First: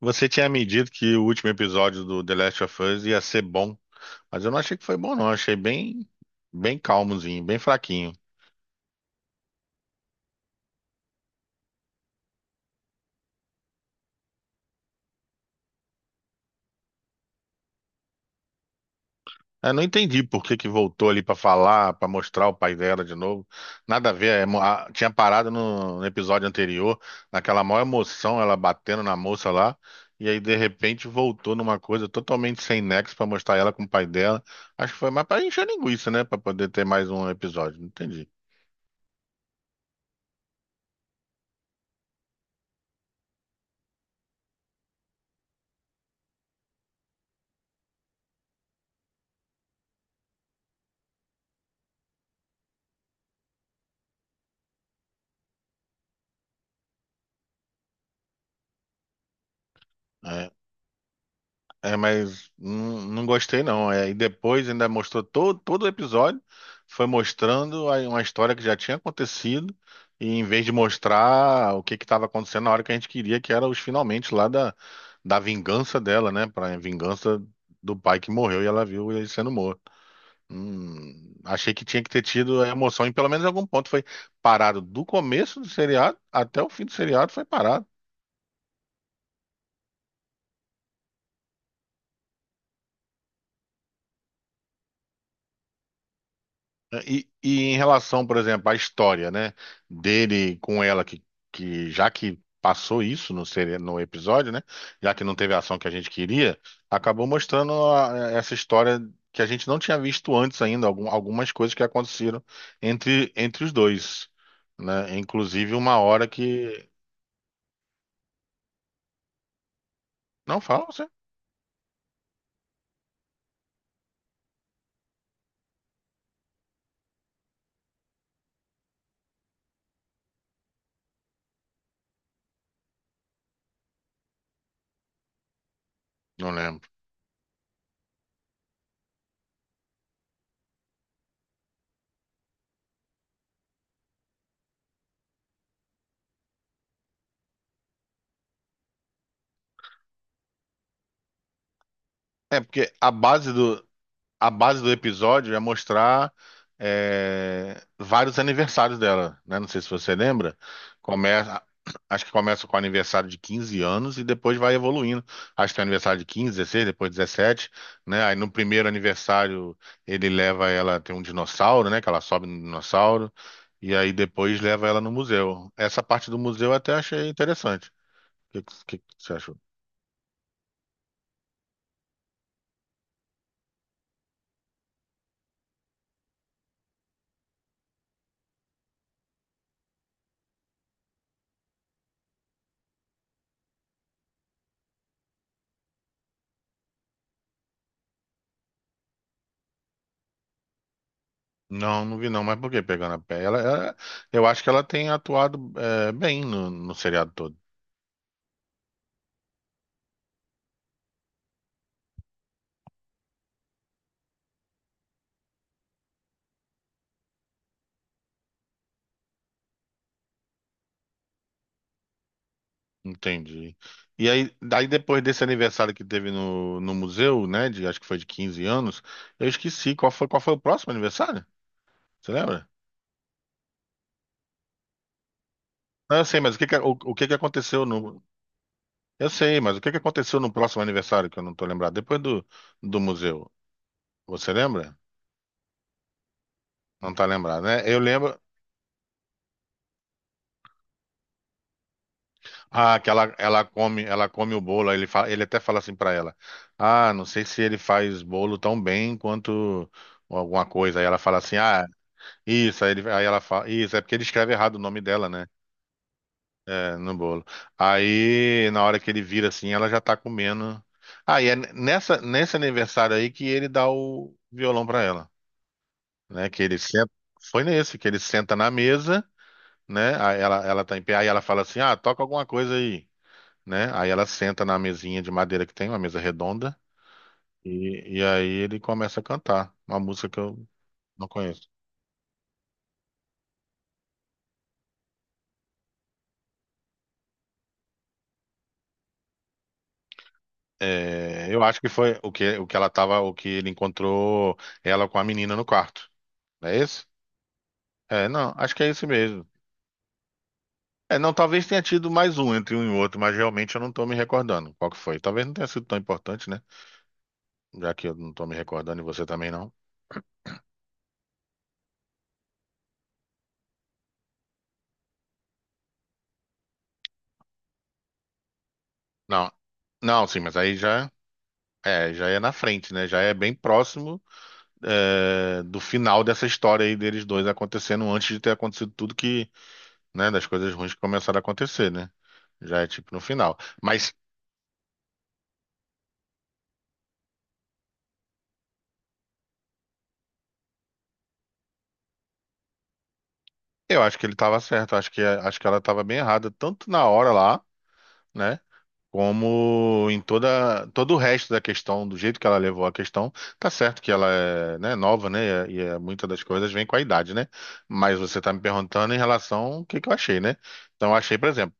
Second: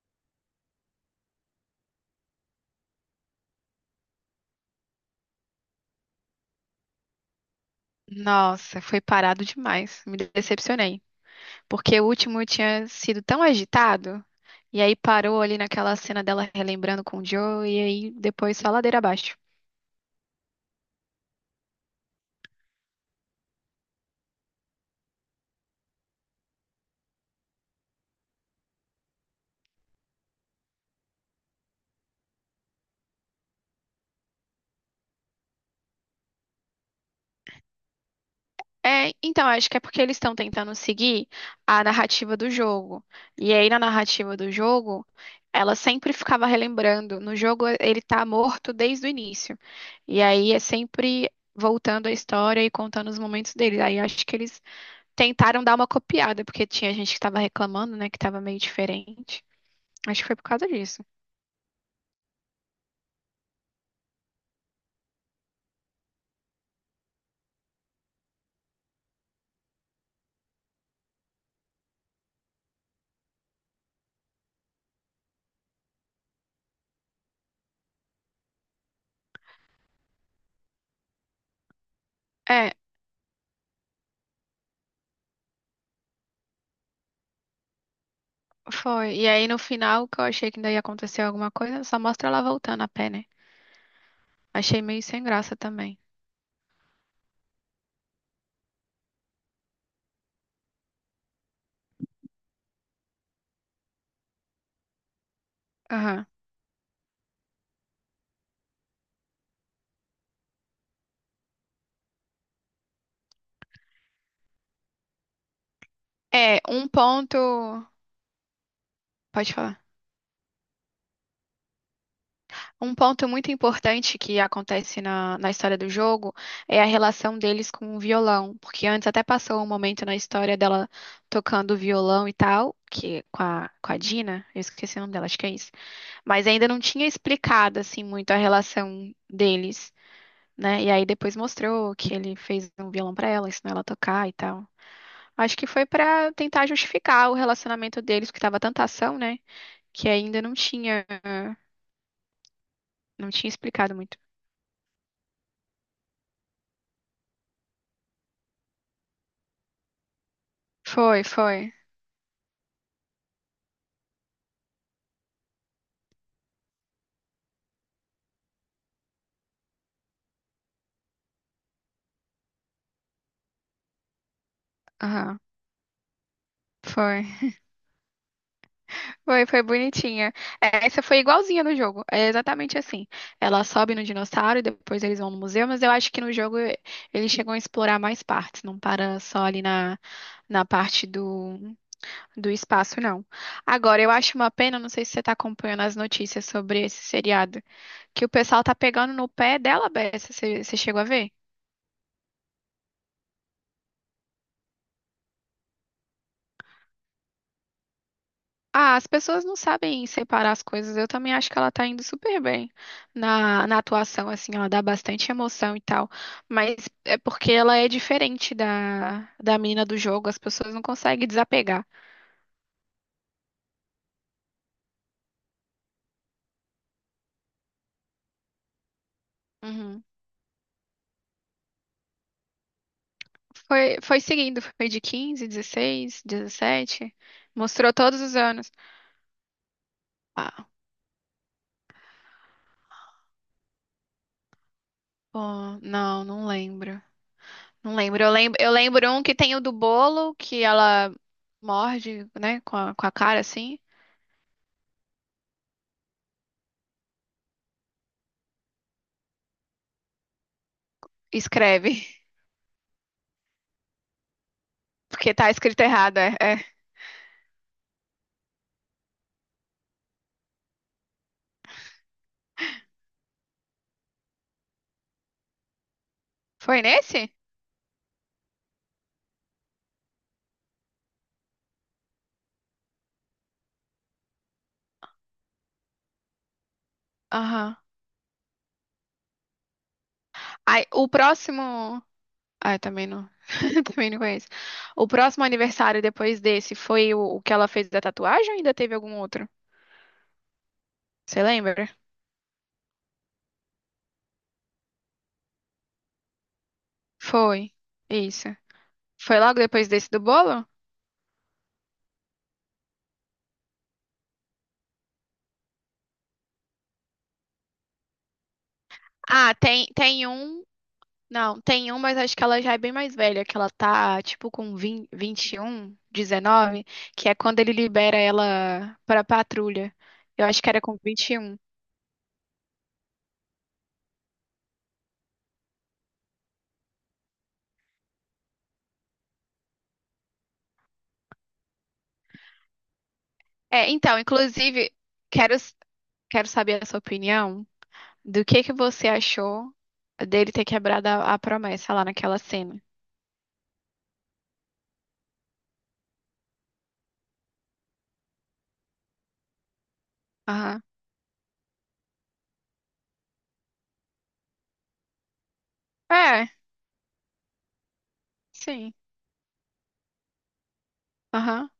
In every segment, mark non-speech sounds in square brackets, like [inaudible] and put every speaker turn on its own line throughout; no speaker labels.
Você tinha me dito que o último episódio do The Last of Us ia ser bom, mas eu não achei que foi bom, não. Achei bem calmozinho, bem fraquinho.
Nossa, foi parado demais. Me decepcionei. Porque o último tinha sido tão agitado. E aí parou ali naquela cena dela relembrando com o Joe. E aí depois só ladeira abaixo.
Eu não entendi por que que voltou ali pra falar, pra mostrar o pai dela de novo. Nada a ver. Tinha parado no episódio anterior, naquela maior emoção, ela batendo na moça lá, e aí de repente voltou numa coisa totalmente sem nexo pra mostrar ela com o pai dela. Acho que foi mais pra encher linguiça, né? Pra poder ter mais um episódio. Não entendi.
É, então, acho que é porque eles estão tentando seguir a narrativa do jogo. E aí na narrativa do jogo, ela sempre ficava relembrando. No jogo, ele tá morto desde o início. E aí é sempre voltando a história e contando os momentos dele. Aí acho que eles tentaram dar uma copiada, porque tinha gente que tava reclamando, né, que tava meio diferente. Acho que foi por
É,
causa disso.
Mas não gostei não. É, e depois ainda mostrou todo o episódio, foi mostrando aí uma história que já tinha acontecido, e em vez de mostrar o que que estava acontecendo na hora que a gente queria, que era os finalmente lá da vingança dela, né? Pra vingança do pai que morreu e ela viu ele sendo morto. Achei que tinha que ter tido a
É,
emoção, e pelo menos em algum ponto foi parado do começo do seriado até o fim do seriado foi parado.
foi. E aí no final, que eu achei que ainda ia acontecer alguma coisa, só mostra ela voltando a pé, né? Achei meio sem graça também.
Né, e em relação, por exemplo, à história, né, dele com ela, que já que passou isso no episódio, né, já que não teve a ação que a gente
Aham.
queria, acabou mostrando essa história que a gente não tinha visto antes ainda, algumas coisas que aconteceram entre os dois, né, inclusive uma hora
É,
que...
um ponto. Pode falar.
Não fala você?
Um ponto muito importante que acontece na história do jogo é a relação deles com o violão. Porque antes até passou um momento na história dela tocando violão e tal, que com a Dina, eu esqueci o nome dela, acho que é isso. Mas
Não
ainda não
lembro.
tinha explicado assim muito a relação deles, né? E aí depois mostrou que ele fez um violão pra ela, ensinou ela a tocar e tal. Acho que foi pra tentar justificar o relacionamento deles, que tava tanta ação, né? Que ainda não tinha,
É porque a
não tinha
base
explicado muito.
a base do episódio é mostrar vários aniversários dela, né? Não sei se você lembra.
Foi,
Começa,
foi.
acho que começa com o aniversário de 15 anos e depois vai evoluindo. Acho que tem aniversário de 15, 16, depois 17, né? Aí no primeiro aniversário ele leva ela, tem um dinossauro, né? Que ela sobe no dinossauro. E aí depois leva ela no
Aham.
museu. Essa parte do museu eu até
Foi,
achei interessante. O que, que você
foi,
achou?
foi bonitinha. É, essa foi igualzinha no jogo, é exatamente assim. Ela sobe no dinossauro e depois eles vão no museu, mas eu acho que no jogo eles chegam a explorar mais partes, não para só ali na parte do espaço, não. Agora, eu acho uma pena, não sei se você tá acompanhando as notícias sobre esse seriado, que o pessoal tá pegando no pé dela, Bessa, você chegou a ver?
Não vi não, mas por que pegando a pé? Eu acho que ela tem atuado bem no seriado todo.
Ah, as pessoas não sabem separar as coisas. Eu também acho que ela tá indo super bem na atuação, assim, ela dá bastante emoção e tal. Mas é porque ela é diferente da menina do jogo, as pessoas não conseguem desapegar.
Entendi. E aí, daí depois desse aniversário que teve no museu, né? De, acho que foi de 15 anos, eu esqueci
Uhum.
qual foi o próximo aniversário? Você lembra?
Foi, foi seguindo, foi de 15,
Não,
16,
eu sei, mas o que que, o
17,
que que aconteceu
mostrou todos
no.
os anos.
Eu sei, mas o que que aconteceu no
Ah,
próximo aniversário que eu não tô lembrado? Do museu. Você lembra?
pô, não, não lembro.
Não tá lembrado, né?
Não
Eu
lembro. Eu
lembro,
lembro, eu lembro um que tem o do bolo, que ela morde, né, com a,
Ah,
com
que
a cara assim,
ela come o bolo. Aí ele fala, ele até fala assim pra ela: Ah, não sei se ele faz bolo tão bem quanto alguma coisa. Aí ela fala
e
assim:
escreve. [laughs]
isso. Aí ela fala: Isso é porque ele escreve errado o nome dela,
Porque
né?
tá escrito errado, é. É.
É, no bolo. Aí na hora que ele vira assim, ela já tá comendo. Ah, e é nessa nesse aniversário aí que ele dá o violão pra ela, né? Que ele
Foi
senta,
nesse?
foi nesse que ele senta na mesa, né? Aí ela tá em pé, aí ela fala assim: Ah, toca alguma coisa aí né? Aí ela senta na mesinha de madeira que tem, uma mesa redonda,
Aham.
e aí ele começa a cantar uma música que eu
Aí, o
não conheço.
próximo. Ah, eu também não. [laughs] Também não conheço. O próximo aniversário depois desse foi o que ela fez da tatuagem ou ainda teve algum outro? Você
É, eu acho que
lembra?
foi o que ela tava, o que ele encontrou ela com a menina no quarto. Não é esse?
Foi.
É,
Isso.
não, acho que é esse
Foi
mesmo.
logo depois desse do bolo?
É, não, talvez tenha tido mais um entre um e outro, mas realmente eu não tô me recordando qual que foi. Talvez não tenha sido tão importante, né? Já que eu não tô me recordando e você também
Ah,
não.
tem, tem um. Não, tem um, mas acho que ela já é bem mais velha, que ela tá, tipo, com vinte e um, 19, que é quando ele libera ela pra
Não,
patrulha.
não, sim,
Eu
mas
acho que
aí
era com
já
21.
já é na frente, né? Já é bem próximo do final dessa história aí deles dois acontecendo antes de ter acontecido tudo que, né, das coisas ruins que começaram a acontecer, né? Já é tipo no final.
É,
Mas
então, inclusive, quero, quero saber a sua opinião do que você achou dele ter quebrado a promessa lá naquela cena.
eu acho que ele tava certo, acho que ela tava bem errada, tanto na hora lá, né? Como em
Aham.
toda todo o resto da questão, do jeito que ela levou a questão, tá certo que ela é, né, nova, né? Muitas das
É,
coisas vêm com a idade, né? Mas você tá me
sim.
perguntando em relação ao que eu achei, né? Então eu achei, por
Aham.
exemplo,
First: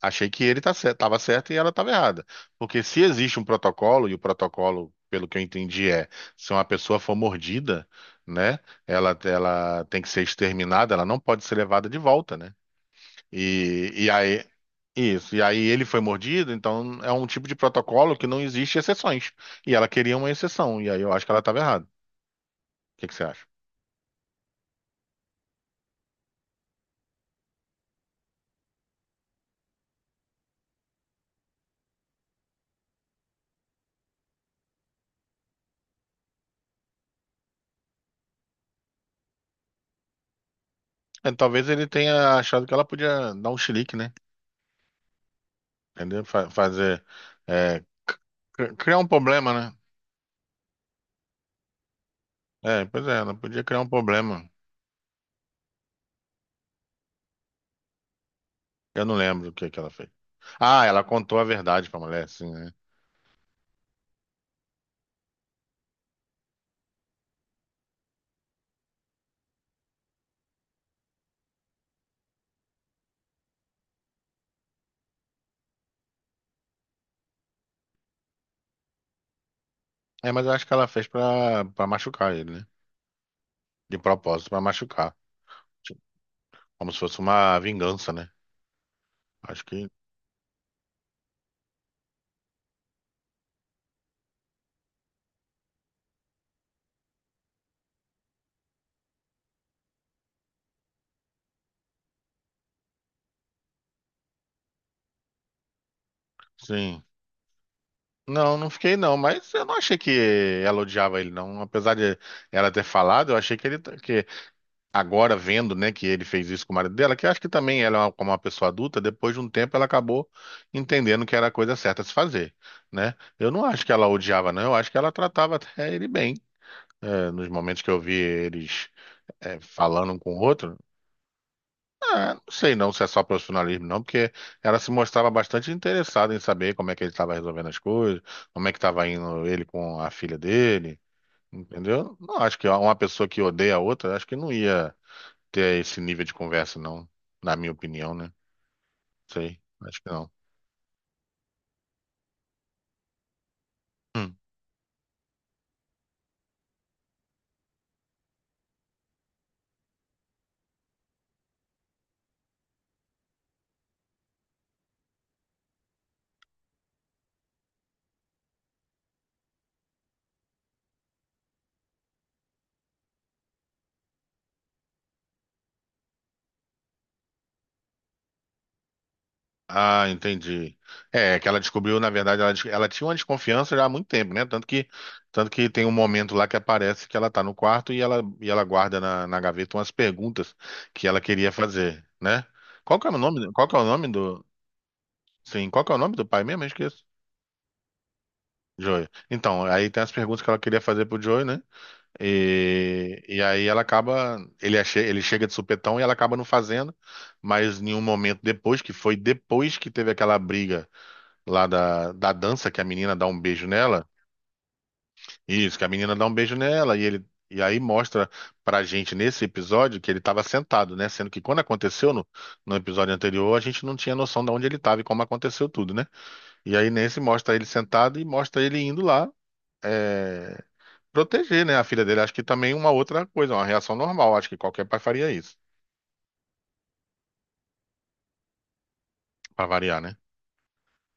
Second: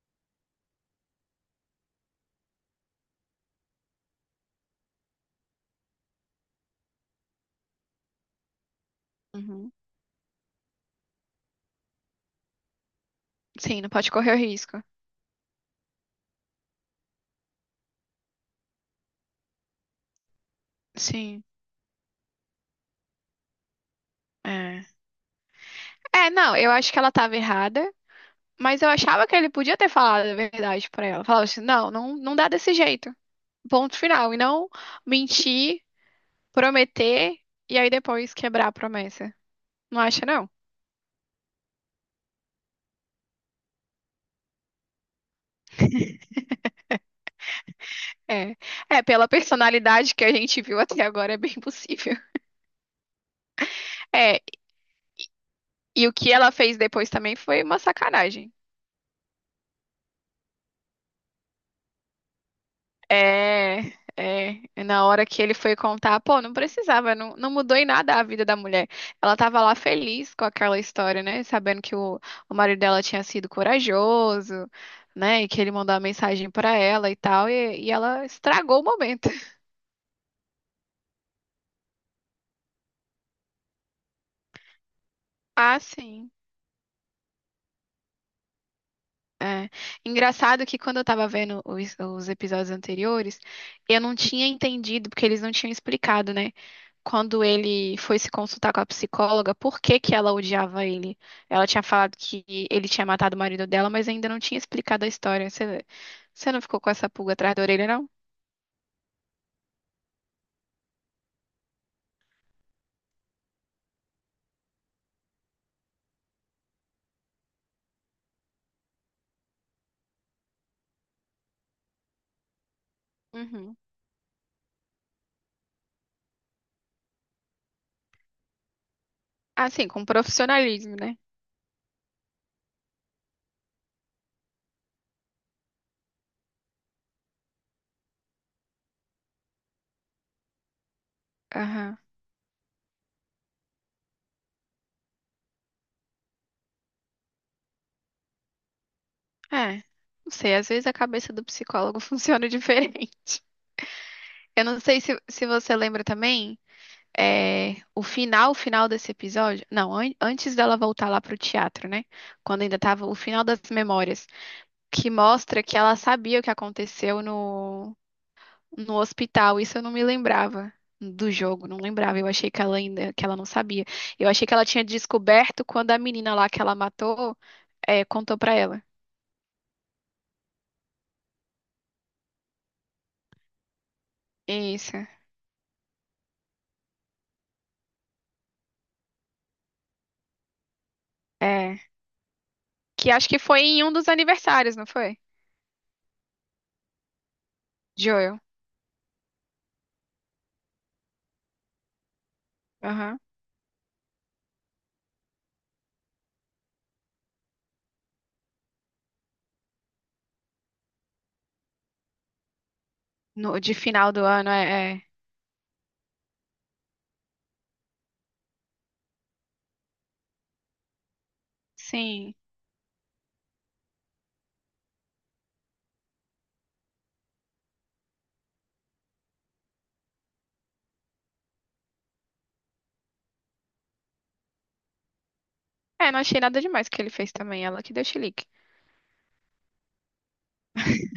achei que tava certo e ela estava errada. Porque se existe um protocolo, e o protocolo, pelo que eu entendi, é se uma pessoa for mordida, né,
Uhum.
ela tem que ser exterminada, ela não pode ser levada de volta, né?
Sim, não
E, e
pode correr o
aí,
risco.
isso, e aí ele foi mordido, então é um tipo de protocolo que não existe exceções. E ela queria uma exceção, e aí eu acho que ela
Sim.
estava errada. O que que você acha?
É. É, não, eu acho que ela tava errada. Mas eu achava que ele podia ter falado a verdade pra ela. Falava assim, não, não, não dá desse jeito. Ponto final. E não mentir, prometer e aí depois quebrar a promessa. Não acha, não?
É, talvez ele tenha achado que ela podia dar um chilique, né? Entendeu? Fazer. é, c-
É.
criar
É,
um
pela
problema, né?
personalidade que a gente viu até agora, é bem possível.
É, pois é, ela podia criar um
É,
problema.
e o que ela fez depois também foi uma sacanagem.
Eu não lembro o que que ela fez. Ah, ela contou a verdade pra mulher, sim, né?
É, é. E na hora que ele foi contar, pô, não precisava, não, não mudou em nada a vida da mulher. Ela tava lá feliz com aquela história, né? Sabendo que o marido dela tinha sido corajoso, né? E que ele mandou uma mensagem pra ela e tal, e ela estragou o momento. [laughs]
É, mas eu acho que ela fez pra machucar ele, né? De propósito, pra machucar.
Ah,
Tipo,
sim.
como se fosse uma vingança, né? Acho
É.
que
Engraçado que quando eu tava vendo os episódios anteriores, eu não tinha entendido, porque eles não tinham explicado, né? Quando ele foi se consultar com a psicóloga, por que que ela odiava ele? Ela tinha falado que ele tinha matado o marido dela, mas ainda não tinha explicado a história. Você, você não ficou com
sim.
essa pulga atrás da orelha, não?
Não fiquei não, mas eu não achei que ela odiava ele, não. Apesar de ela ter falado, eu achei que que agora vendo, né, que ele fez isso com o marido dela, que eu acho que também como uma pessoa adulta, depois de um tempo ela acabou entendendo que era a coisa certa a se fazer, né? Eu não
Uhum.
acho que ela odiava, não, eu acho que ela tratava até ele bem. Nos momentos que eu vi eles
Assim, com
falando um com o outro,
profissionalismo, né?
eu não sei não se é só profissionalismo, não, porque ela se mostrava bastante interessada em saber como é que ele estava resolvendo as coisas, como é que estava indo ele com a filha dele,
Aham.
entendeu? Não acho que uma pessoa que odeia a outra, acho que não ia ter esse nível de conversa, não. Na minha opinião, né? Sei,
É.
acho que não.
Não sei, às vezes a cabeça do psicólogo [laughs] funciona diferente.
Hum.
Eu não sei se você lembra também. É, o final desse episódio, não, antes dela voltar lá pro teatro, né? Quando ainda tava o final das memórias, que mostra que ela sabia o que aconteceu no hospital. Isso eu não me lembrava do jogo, não lembrava. Eu achei que ela ainda, que ela não sabia. Eu achei que ela tinha descoberto quando a menina lá que ela matou, é, contou pra ela.
Ah, entendi. É, é que ela descobriu, na verdade, ela tinha uma desconfiança já há muito tempo, né?
Isso,
Tanto que tem um momento lá que aparece que ela tá no quarto e ela guarda na gaveta umas perguntas que ela queria
é.
fazer, né?
Que acho que foi
Qual que é o
em um
nome
dos
do,
aniversários, não foi?
sim, qual que é o nome do pai mesmo? Eu esqueço.
Joel.
Joey. Então, aí tem as perguntas que ela queria fazer pro Joey, né?
Aham.
E aí ela acaba, ele chega de supetão e ela acaba não fazendo, mas em um momento depois, que foi depois que teve aquela briga lá da dança, que a menina dá um
No,
beijo
de
nela,
final do ano, é. É.
isso, que a menina dá um beijo nela, e aí mostra pra gente nesse episódio que ele tava sentado, né? Sendo que quando aconteceu
Sim.
no episódio anterior, a gente não tinha noção de onde ele tava e como aconteceu tudo, né? E aí nesse mostra ele sentado e mostra ele indo lá. eh, Proteger, né, a filha dele. Acho que também uma outra coisa, uma reação normal. Acho que qualquer pai faria isso,
É, não achei nada demais que ele fez também, ela que deu chilique.
pra variar, né?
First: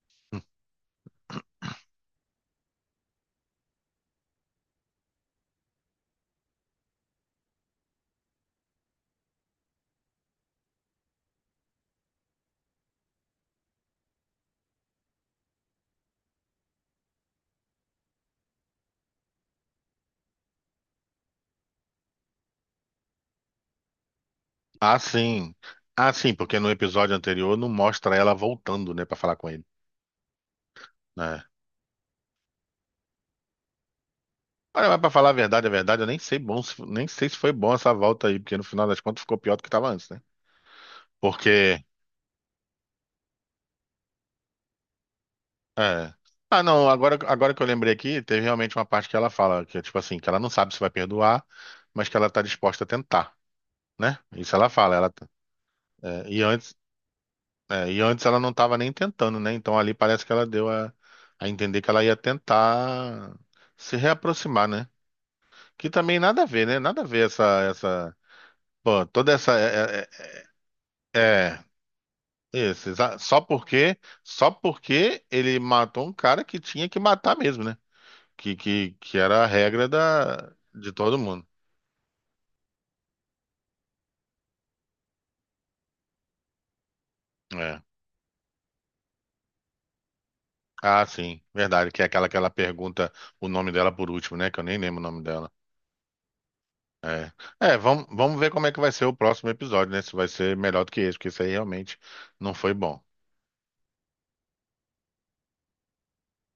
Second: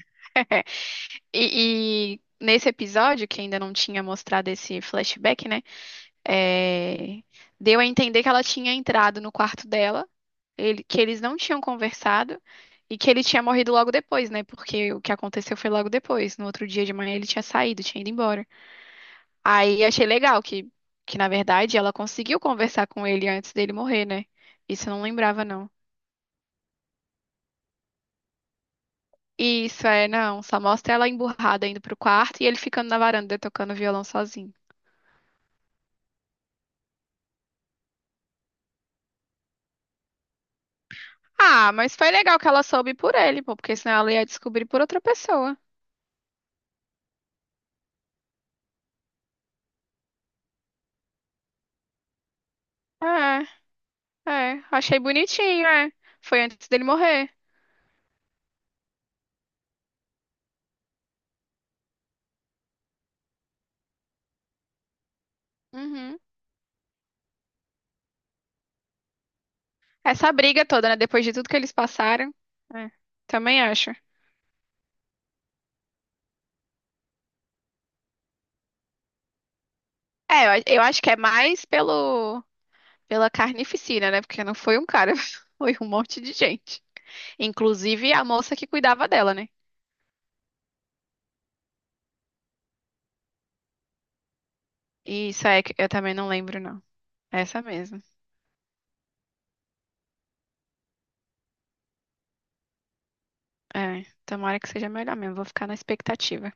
[laughs] E, e nesse episódio, que ainda não tinha mostrado esse flashback, né? É, deu a entender que ela tinha entrado no quarto dela, que eles não tinham conversado e que ele tinha morrido logo depois, né? Porque o que aconteceu foi logo depois. No outro dia de manhã ele tinha saído, tinha ido embora. Aí achei legal que na verdade, ela conseguiu conversar com ele antes dele morrer, né? Isso eu
Ah,
não lembrava,
sim.
não.
Ah, sim, porque no episódio anterior não mostra ela voltando, né, pra falar com ele.
Isso, é, não. Só mostra ela
Né?
emburrada indo pro quarto e ele ficando na varanda tocando violão sozinho.
Olha, mas pra falar a verdade, eu nem sei bom, se- nem sei se foi bom essa volta aí, porque no final das contas ficou pior do que tava antes, né?
Ah,
Porque,
mas foi legal que ela soube por ele, pô, porque senão ela ia descobrir por outra pessoa.
é. Ah, não, agora que eu lembrei aqui, teve realmente uma parte que ela fala, que é tipo assim, que ela não sabe se vai perdoar, mas que ela tá disposta a tentar,
É,
né? Isso
é.
ela fala,
Achei
ela, tá,
bonitinho, é.
é,
Foi
e
antes
antes
dele morrer.
É, e antes ela não estava nem tentando, né? Então ali parece que ela deu a entender que ela ia tentar se reaproximar, né? Que
Uhum.
também nada a ver, né? Nada a ver essa, pô, toda essa,
Essa briga toda, né?
é,
Depois de tudo que
é-
eles passaram.
é, isso,
É, também acho.
só porque ele matou um cara que tinha que matar mesmo, né? Que era a regra da,
É, eu
de
acho que é
todo mundo.
mais pelo, pela carnificina, né? Porque não foi um cara, [laughs] foi um monte de gente.
É.
Inclusive a moça que cuidava dela, né?
Ah, sim, verdade, que é aquela que ela pergunta o nome dela por último, né? Que eu nem lembro o nome
Isso
dela.
é que eu também não lembro, não.
É,
Essa
é
mesmo.
vamos ver como é que vai ser o próximo episódio, né? Se vai ser melhor do que esse, porque esse aí realmente não foi bom.
É, tomara que seja melhor mesmo. Vou ficar na expectativa.